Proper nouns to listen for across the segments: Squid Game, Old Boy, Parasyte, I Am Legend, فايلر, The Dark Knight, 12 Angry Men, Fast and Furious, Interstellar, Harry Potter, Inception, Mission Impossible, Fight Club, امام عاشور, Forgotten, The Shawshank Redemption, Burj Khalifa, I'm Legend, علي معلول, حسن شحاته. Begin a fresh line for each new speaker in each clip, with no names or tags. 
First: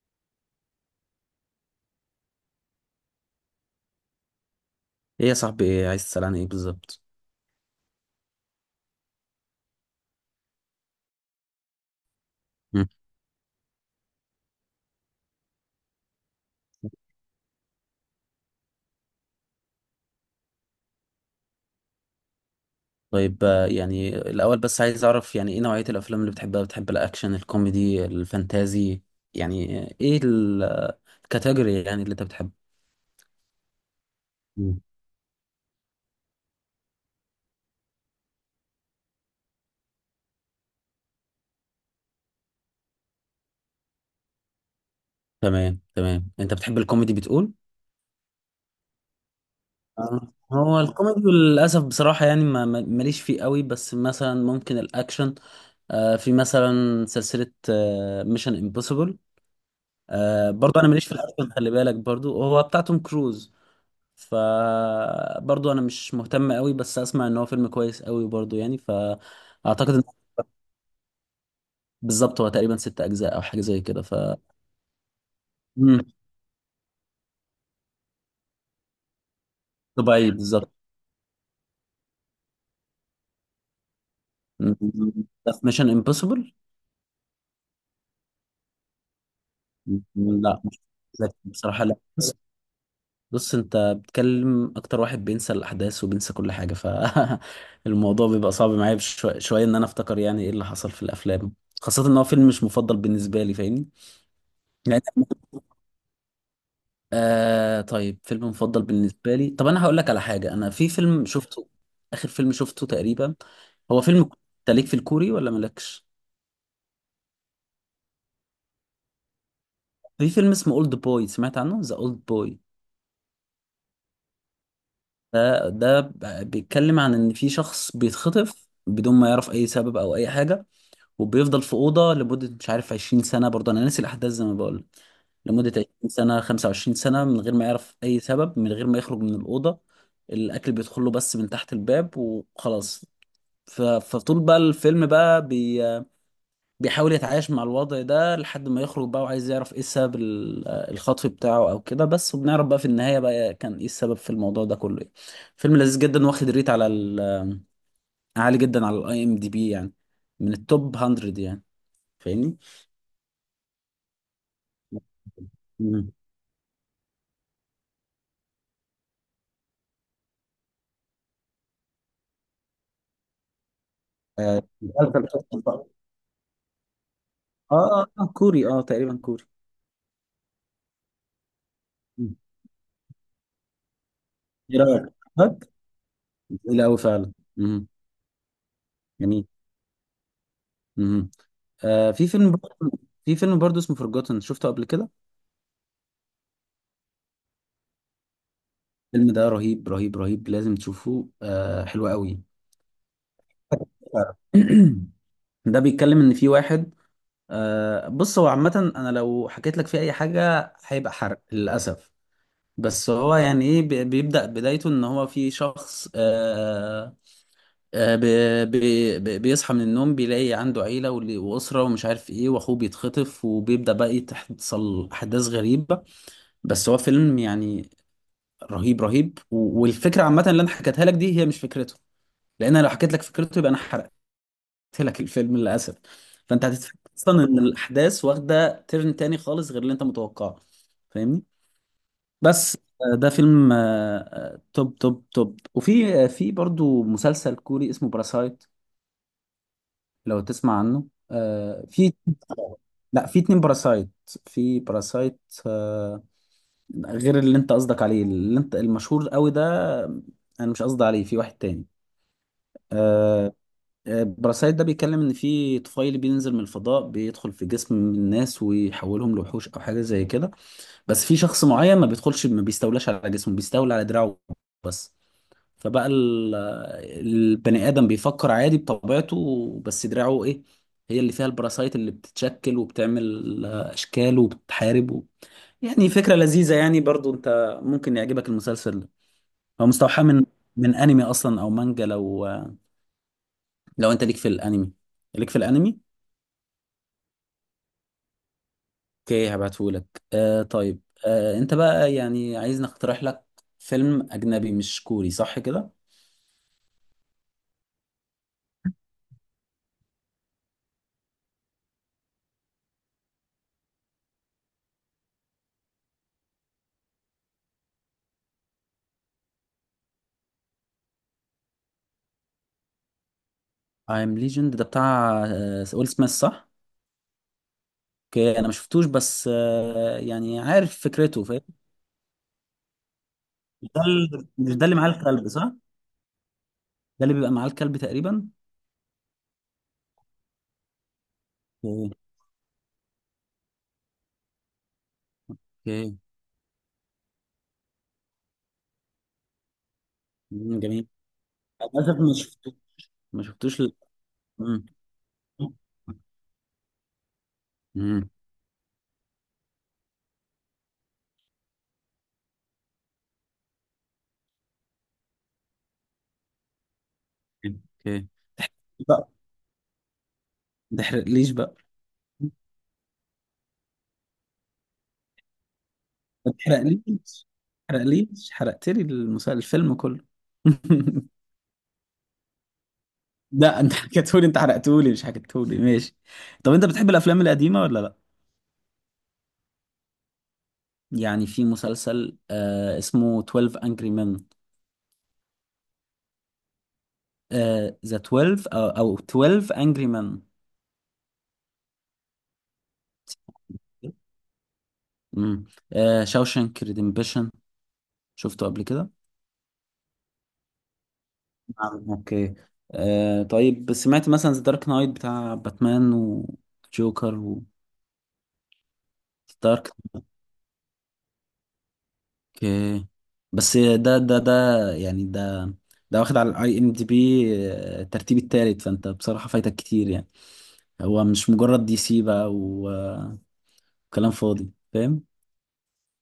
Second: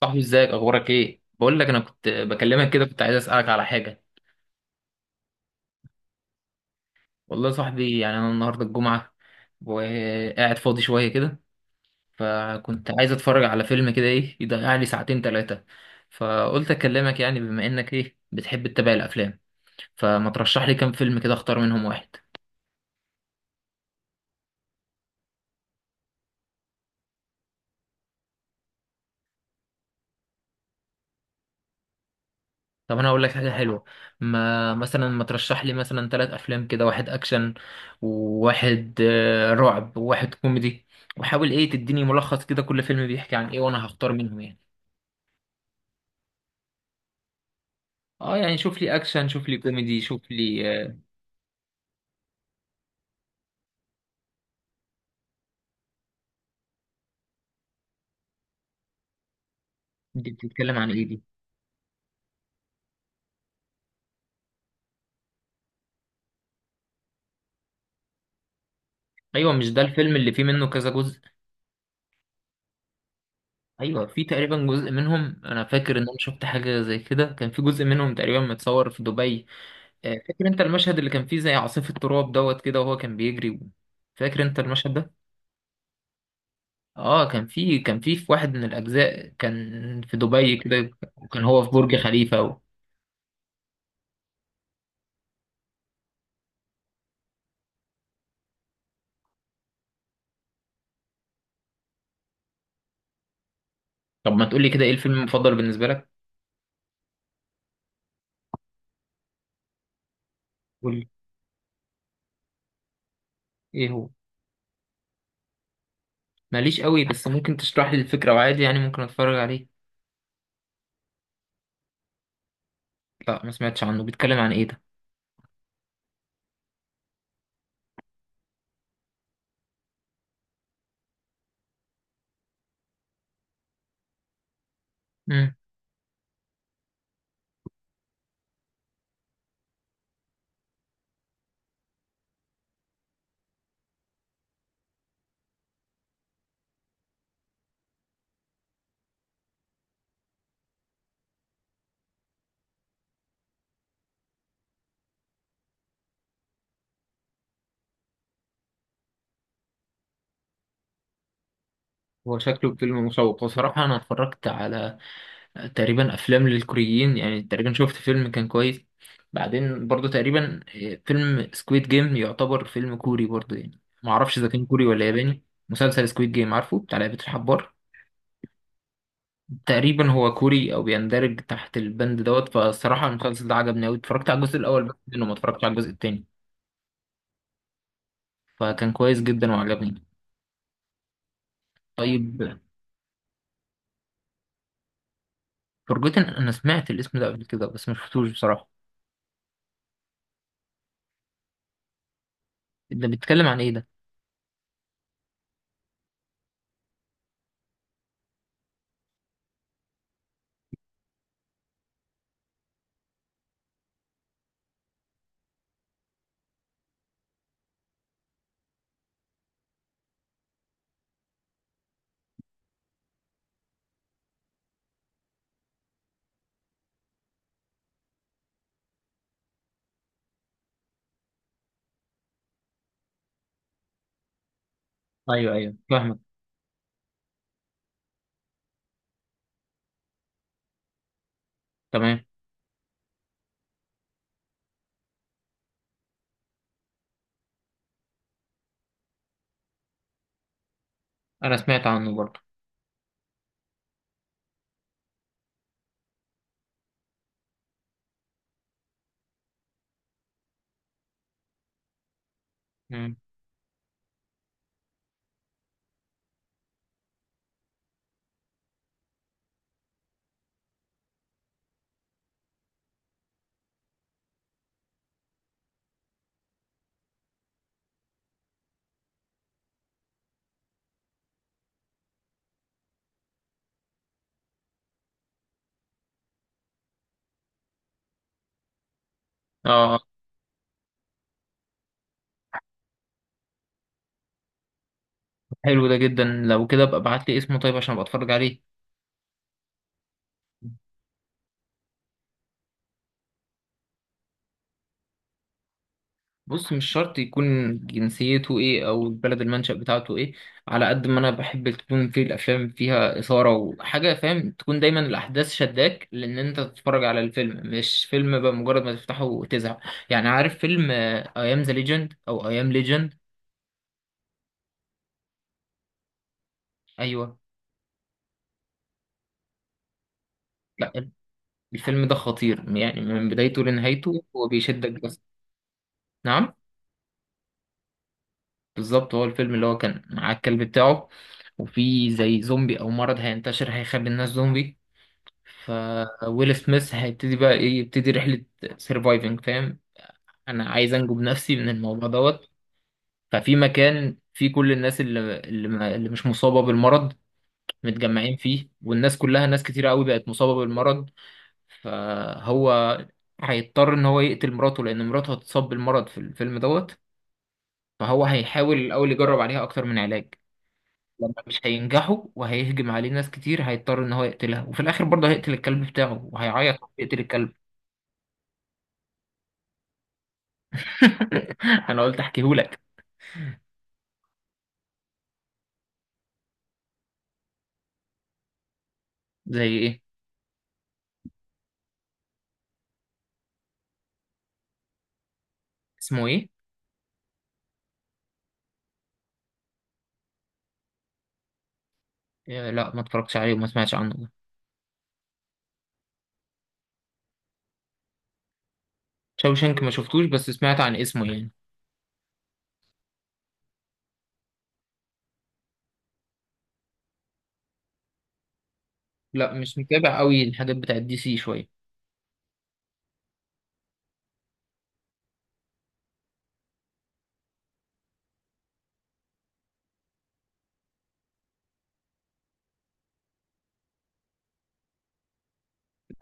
صاحبي، ازيك؟ اخبارك ايه؟ بقول لك انا كنت بكلمك كده، كنت عايز اسالك على حاجه.
ايه يا صاحبي، إيه عايز تسأل عن ايه بالظبط؟
والله يا صاحبي، يعني انا النهارده الجمعه وقاعد فاضي شويه كده،
مم.
فكنت عايز اتفرج على فيلم كده ايه يضيع لي ساعتين ثلاثه. فقلت اكلمك يعني بما انك ايه بتحب تتابع الافلام، فما ترشح لي كام فيلم كده اختار منهم واحد.
طيب يعني الاول بس عايز اعرف يعني ايه نوعية الافلام اللي بتحبها؟ بتحب الاكشن، الكوميدي، الفانتازي؟ يعني ايه الكاتيجوري يعني اللي انت بتحبه؟
طب انا هقول لك حاجه حلوه. ما
مم.
مثلا ما ترشح لي مثلا ثلاث افلام كده، واحد اكشن وواحد رعب وواحد كوميدي. وحاول ايه تديني ملخص كده كل فيلم بيحكي عن ايه، وانا هختار منهم يعني.
تمام تمام، انت بتحب الكوميدي بتقول؟
اه، يعني شوف لي اكشن، شوف لي كوميدي، شوف
آه.
لي
هو
آه،
الكوميدي للاسف بصراحة يعني ماليش فيه قوي، بس مثلا ممكن الاكشن. في مثلا سلسلة ميشن امبوسيبل.
دي بتتكلم
برضه انا
عن
ماليش
ايه
في
دي؟
الاكشن، خلي بالك، برضه هو بتاع توم كروز، فبرضه انا مش مهتم قوي، بس اسمع ان هو فيلم كويس قوي برضه، يعني
ايوه، مش ده
فاعتقد ان
الفيلم اللي فيه منه كذا جزء؟
بالظبط هو تقريبا ست اجزاء او حاجه زي كده.
ايوه،
ف
في تقريبا جزء منهم، انا فاكر
مم.
ان انا شفت حاجه زي كده، كان في جزء منهم تقريبا متصور في دبي.
دبي
فاكر انت
بالظبط.
المشهد اللي كان فيه زي عاصفه تراب دوت كده وهو كان بيجري؟ فاكر انت
مم.
المشهد ده؟
ده في ميشن امبوسيبل.
اه، كان في واحد من الاجزاء كان في دبي
لا مش.
كده.
لا،
وكان هو في
بصراحه
برج
لا. بص،
خليفه و.
بص، انت بتكلم اكتر واحد بينسى الاحداث وبينسى كل حاجه، فالموضوع بيبقى صعب معايا شويه ان انا افتكر يعني ايه اللي حصل في الافلام، خاصه ان هو فيلم مش مفضل بالنسبه لي، فاهمني.
طب ما تقولي كده، ايه
يعني
الفيلم المفضل بالنسبه لك؟
طيب، فيلم مفضل بالنسبة لي، طب أنا هقول لك على حاجة، أنا في
قولي.
فيلم شفته، آخر فيلم شفته تقريبا
ايه
هو
هو؟
فيلم أنت ليك في الكوري ولا مالكش؟
ماليش قوي، بس ممكن تشرح لي الفكره وعادي يعني ممكن اتفرج عليه.
في فيلم اسمه أولد بوي، سمعت عنه؟ ذا أولد بوي.
لا، ما سمعتش عنه. بيتكلم عن ايه ده؟
ده بيتكلم عن إن في شخص بيتخطف بدون ما يعرف أي سبب أو أي حاجة، وبيفضل في أوضة لمدة مش عارف 20 سنة، برضه أنا ناسي الأحداث زي ما بقول لك.
امم.
لمدة 20 سنة، 25 سنة، من غير ما يعرف أي سبب، من غير ما يخرج من الأوضة، الأكل بيدخله بس من تحت الباب وخلاص. فطول بقى الفيلم بقى بيحاول يتعايش مع الوضع ده لحد ما يخرج بقى، وعايز يعرف ايه سبب الخطف بتاعه او كده، بس وبنعرف بقى في النهاية بقى كان ايه السبب في الموضوع ده كله يعني. فيلم لذيذ جدا، واخد ريت على عالي جدا على الاي ام دي بي يعني، من التوب 100 يعني.
هو
فاهمني؟
شكله فيلم مشوق بصراحه، انا اتفرجت على
مم.
تقريبا افلام للكوريين يعني، تقريبا شفت فيلم كان كويس. بعدين برضو تقريبا فيلم سكويد جيم يعتبر فيلم كوري برضو يعني، ما اعرفش اذا كان كوري ولا
مسلسل
ياباني.
قصة بقى.
مسلسل سكويد جيم، عارفه، بتاع لعبه الحبار.
اه. اه، كوري، اه تقريبا كوري.
تقريبا هو كوري او بيندرج تحت البند
مم.
دوت. فالصراحه المسلسل ده عجبني قوي، اتفرجت على الجزء
ايه
الاول بس
رأيك؟
منه، ما اتفرجتش
عجبك؟
على الجزء التاني.
جميل قوي فعلا. مم.
فكان كويس
جميل.
جدا وعجبني.
مم. في
طيب.
فيلم برضه، في فيلم برضه اسمه فورجوتن، شفته قبل كده؟
فورجوتن، انا سمعت الاسم ده قبل كده بس ما شفتوش بصراحه.
الفيلم ده رهيب رهيب رهيب، لازم تشوفه، آه حلو قوي.
ده بيتكلم عن ايه ده؟
ده بيتكلم ان في واحد، بص هو عامة انا لو حكيت لك فيه اي حاجة هيبقى حرق للأسف، بس هو يعني ايه بيبدأ بدايته ان هو في شخص، بيصحى من النوم، بيلاقي عنده عيلة وأسرة ومش عارف ايه، واخوه بيتخطف، وبيبدأ بقى تحصل احداث غريبة. بس هو فيلم يعني رهيب رهيب، والفكرة عامة اللي انا حكيتها لك دي هي مش فكرته، لان انا لو حكيت لك فكرته يبقى انا حرقت لك
ايوه،
الفيلم
ايوه،
للاسف.
فاهمك.
فانت هتتفاجئ اصلا ان الاحداث واخده ترن تاني خالص غير اللي انت متوقعه، فاهمني.
تمام.
بس ده فيلم توب توب توب. وفي في برضو مسلسل كوري اسمه باراسايت، لو تسمع عنه.
انا سمعت
آه، في
عنه برضه.
لا، في اتنين باراسايت. في باراسايت آه، غير اللي انت قصدك عليه، اللي انت المشهور قوي ده، آه، انا مش قصدي عليه، في واحد تاني
مم.
آه، براسايت ده، بيتكلم ان في طفيلي بينزل من الفضاء، بيدخل في جسم الناس ويحولهم لوحوش او حاجه زي كده، بس في شخص معين ما بيدخلش، ما بيستولاش على جسمه، بيستولى على دراعه بس. فبقى ال- البني ادم بيفكر عادي بطبيعته، بس دراعه ايه، هي اللي فيها البراسايت اللي بتتشكل وبتعمل اشكال وبتحارب و... يعني فكره لذيذه، يعني برضو انت ممكن يعجبك المسلسل ده. هو
اه،
مستوحى من من انمي اصلا او مانجا، لو لو انت ليك في الانمي، ليك في
حلو ده
الانمي.
جدا، لو كده ابقى ابعت لي اسمه طيب عشان ابقى اتفرج عليه.
اوكي هبعتهولك. طيب، انت بقى يعني عايز نقترح لك فيلم اجنبي مش كوري صح كده.
بص، مش شرط يكون جنسيته ايه او البلد المنشأ بتاعته ايه. على قد ما انا بحب تكون في الافلام فيها اثاره وحاجه فاهم، تكون دايما الاحداث شداك لان انت تتفرج على الفيلم، مش فيلم بقى مجرد ما تفتحه وتزهق. يعني عارف فيلم اي ام ذا ليجند او اي ام ليجند؟
I'm Legend ده بتاع ويل سميث، صح؟
ايوه.
اوكي انا ما شفتوش، بس يعني عارف
لا،
فكرته، فاهم.
الفيلم ده خطير يعني، من بدايته لنهايته هو
مش ده
بيشدك
اللي معاه
بس.
الكلب صح؟
نعم.
ده اللي بيبقى معاه الكلب تقريبا.
بالظبط، هو الفيلم اللي هو كان مع الكلب بتاعه، وفي
اوكي.
زي زومبي او مرض هينتشر هيخلي الناس زومبي. ف
اوكي.
ويل سميث هيبتدي بقى ايه، يبتدي رحلة سيرفايفنج فاهم. انا
مم،
عايز
جميل.
انجو بنفسي من الموضوع
للاسف ما
دوت.
شفتوش، ما
ففي
شفتوش ال...
مكان فيه كل
مم.
الناس اللي مش مصابة بالمرض
مم.
متجمعين فيه، والناس كلها ناس كتير قوي بقت مصابة بالمرض. فهو هيضطر ان هو يقتل مراته لان مراته هتصاب بالمرض في الفيلم دوت. فهو
اوكي.
هيحاول الاول
ما
يجرب عليها اكتر من علاج. لما
تحرقليش
مش
بقى.
هينجحوا وهيهجم عليه ناس كتير، هيضطر ان هو يقتلها، وفي الاخر برضه هيقتل الكلب بتاعه
ما
وهيعيط وهو
تحرقليش،
بيقتل
ما
الكلب.
تحرقليش، حرقت لي المسل... الفيلم كله.
انا قلت احكيهولك.
لا انت حكيتهولي، انت حرقتهولي مش حكيتهولي، ماشي. طب انت بتحب الافلام القديمه ولا لا؟
زي ايه؟
يعني في مسلسل اسمه 12 Angry Men.
اسمه ايه؟
ذا 12، او او 12 Angry Men.
لا، ما اتفرجتش عليه وما سمعتش عنه ده.
امم، شاوشانك ريديمبشن، شفته قبل كده؟
شاوشانك ما شفتوش، بس سمعت عن اسمه يعني.
نعم، اوكي. طيب سمعت مثلا ذا دارك نايت بتاع باتمان وجوكر و
لا، مش
دارك؟
متابع قوي الحاجات بتاعت دي سي شويه.
اوكي بس ده يعني ده، ده واخد على الاي ام دي بي الترتيب التالت، فانت بصراحة فايتك كتير يعني. هو مش مجرد دي سي بقى وكلام فاضي، فاهم.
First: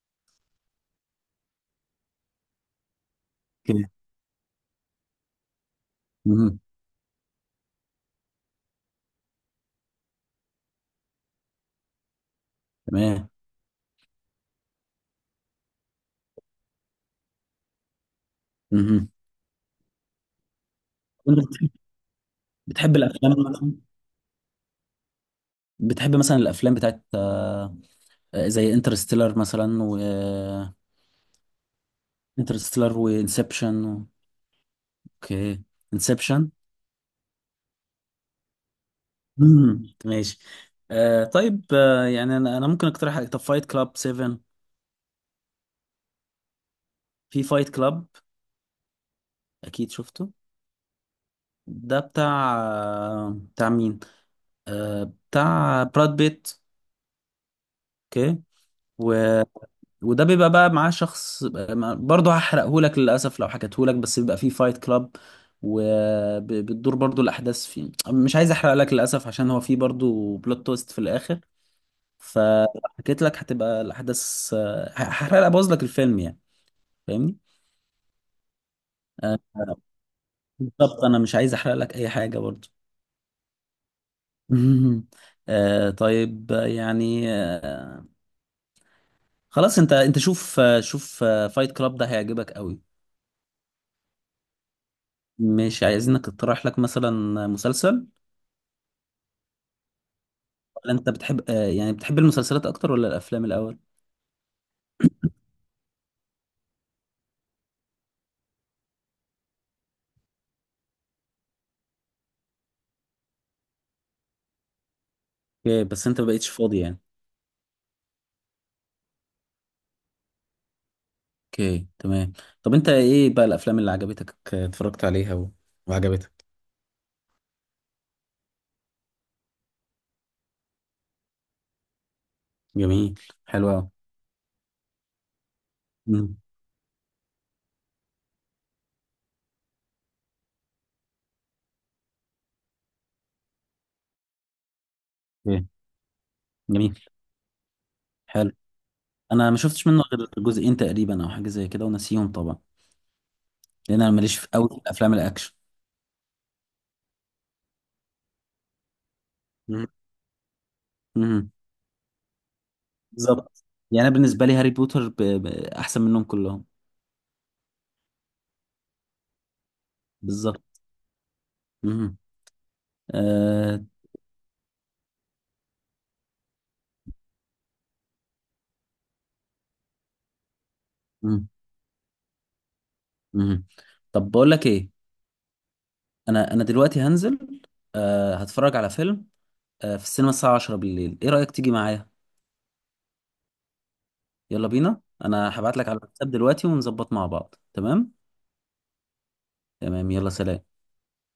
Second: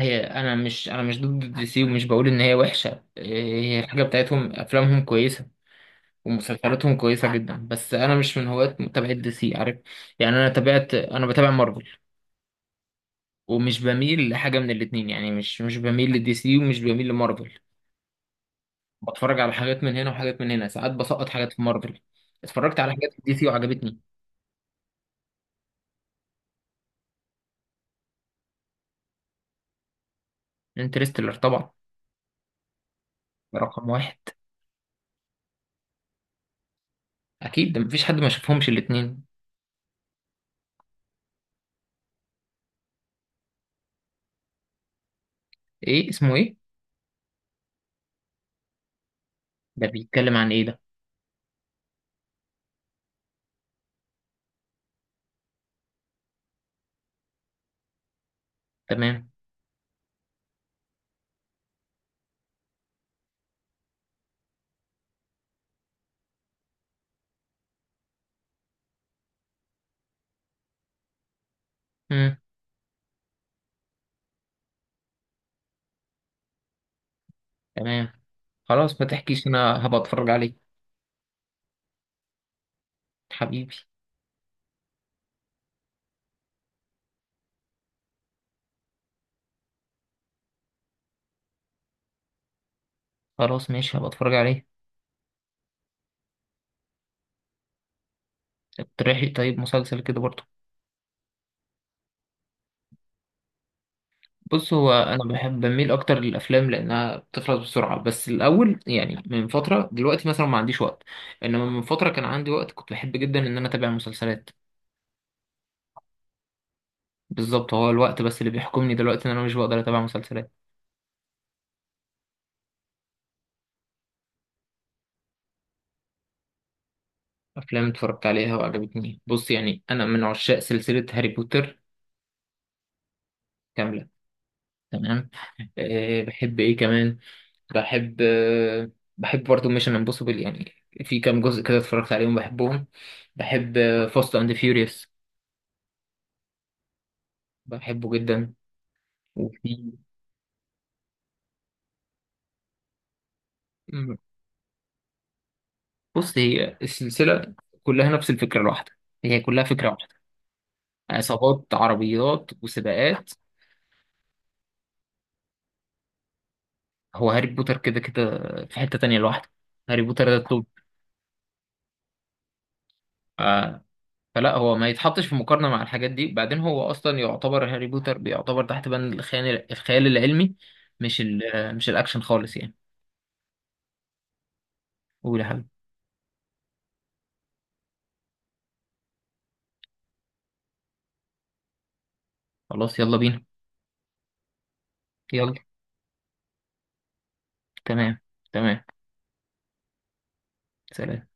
هي انا مش ضد دي سي ومش بقول ان هي وحشه. هي
اوكي.
الحاجه بتاعتهم افلامهم كويسه.
مهم.
ومسلسلاتهم كويسه جدا، بس انا مش من هواة متابعه دي سي عارف. يعني انا بتابع مارفل.
تمام.
ومش بميل لحاجه من الاتنين يعني، مش بميل لدي سي ومش بميل لمارفل.
مهم.
بتفرج على حاجات من هنا وحاجات من هنا، ساعات بسقط
وانت
حاجات في
بتحب،
مارفل. اتفرجت على
بتحب
حاجات في
الافلام
دي سي
مثلا،
وعجبتني.
بتحب مثلا الافلام بتاعت زي انترستيلر مثلا و
انترستيلر طبعا.
انترستيلر
ده رقم
وانسبشن.
واحد.
اوكي. انسبشن.
اكيد، ده مفيش حد ما شافهمش الاتنين.
ماشي. طيب، يعني انا، انا ممكن اقترح عليك- طب فايت كلاب 7.
ايه؟ اسمه ايه؟
في فايت كلاب،
ده
اكيد شفته.
بيتكلم عن ايه ده؟
ده بتاع، بتاع مين؟ آه، بتاع براد بيت. اوكي. و...
تمام.
وده بيبقى بقى معاه شخص، برضه هحرقهولك للاسف لو حكيتهولك، بس بيبقى فيه فايت كلاب، وبتدور برضه الاحداث فيه، مش عايز احرق لك للاسف عشان هو فيه برضه بلوت تويست في الاخر،
امم.
فحكيت لك هتبقى الاحداث هحرق ابوظ لك الفيلم يعني، فاهمني.
تمام. خلاص، ما
آه،
تحكيش، انا هبقى اتفرج عليه.
بالظبط، انا مش عايز احرق لك اي حاجه برضه.
حبيبي.
مهم. طيب خلاص، انت انت شوف شوف فايت كلاب ده هيعجبك قوي.
خلاص، ماشي، هبقى اتفرج عليه.
مش عايزينك اقترح لك مثلا مسلسل؟
اقترحي طيب مسلسل كده برضه.
ولا انت بتحب يعني بتحب المسلسلات اكتر ولا الافلام الاول؟
بص هو انا بحب بميل اكتر للافلام لانها بتخلص بسرعه، بس الاول يعني من فتره، دلوقتي مثلا ما عنديش وقت. انما من فتره كان عندي وقت، كنت بحب جدا ان انا اتابع مسلسلات.
اوكي، بس انت ما بقيتش فاضي يعني.
بالظبط، هو الوقت بس اللي بيحكمني دلوقتي ان انا مش بقدر اتابع مسلسلات.
اوكي تمام. طب انت ايه بقى الافلام اللي عجبتك اتفرجت عليها و... وعجبتك؟
افلام اتفرجت عليها وعجبتني، بص يعني انا من عشاق سلسله هاري بوتر
جميل. حلو قوي.
كامله. تمام. أه
مم.
بحب ايه كمان. بحب أه بحب برضه ميشن امبوسيبل يعني. في كام جزء كده اتفرجت عليهم بحبهم. بحب فاست اند فيوريوس.
اوكي. جميل.
بحبه
حلو.
جدا.
انا ما شفتش
وفي
منه غير جزئين تقريبا او حاجه زي كده، وناسيهم طبعا. لان انا
مم.
ماليش في قوي في الافلام الاكشن.
بص هي السلسلة كلها نفس الفكرة الواحدة. هي كلها
مم.
فكرة واحدة.
مم.
عصابات، عربيات، وسباقات.
بالظبط. يعني انا بالنسبه لي هاري بوتر ب... ب... احسن منهم كلهم.
هو هاري بوتر كده كده في حتة تانية لوحده. هاري بوتر ده
بالظبط.
التوب.
مهم. آه...
آه، فلا هو ما يتحطش في مقارنة مع الحاجات دي، بعدين هو أصلا يعتبر هاري بوتر بيعتبر تحت بند الخيال العلمي. مش ال
مهم.
مش الأكشن خالص يعني.
مهم. طب بقول لك ايه،
قول يا حبيبي.
انا انا دلوقتي هنزل آه... هتفرج على فيلم آه... في السينما الساعه 10 بالليل، ايه رايك تيجي معايا؟
خلاص، يلا بينا.
يلا بينا.
يلا.
انا هبعت لك على الواتساب دلوقتي ونظبط مع بعض، تمام.
تمام. تمام.
تمام. يلا سلام.
سلام.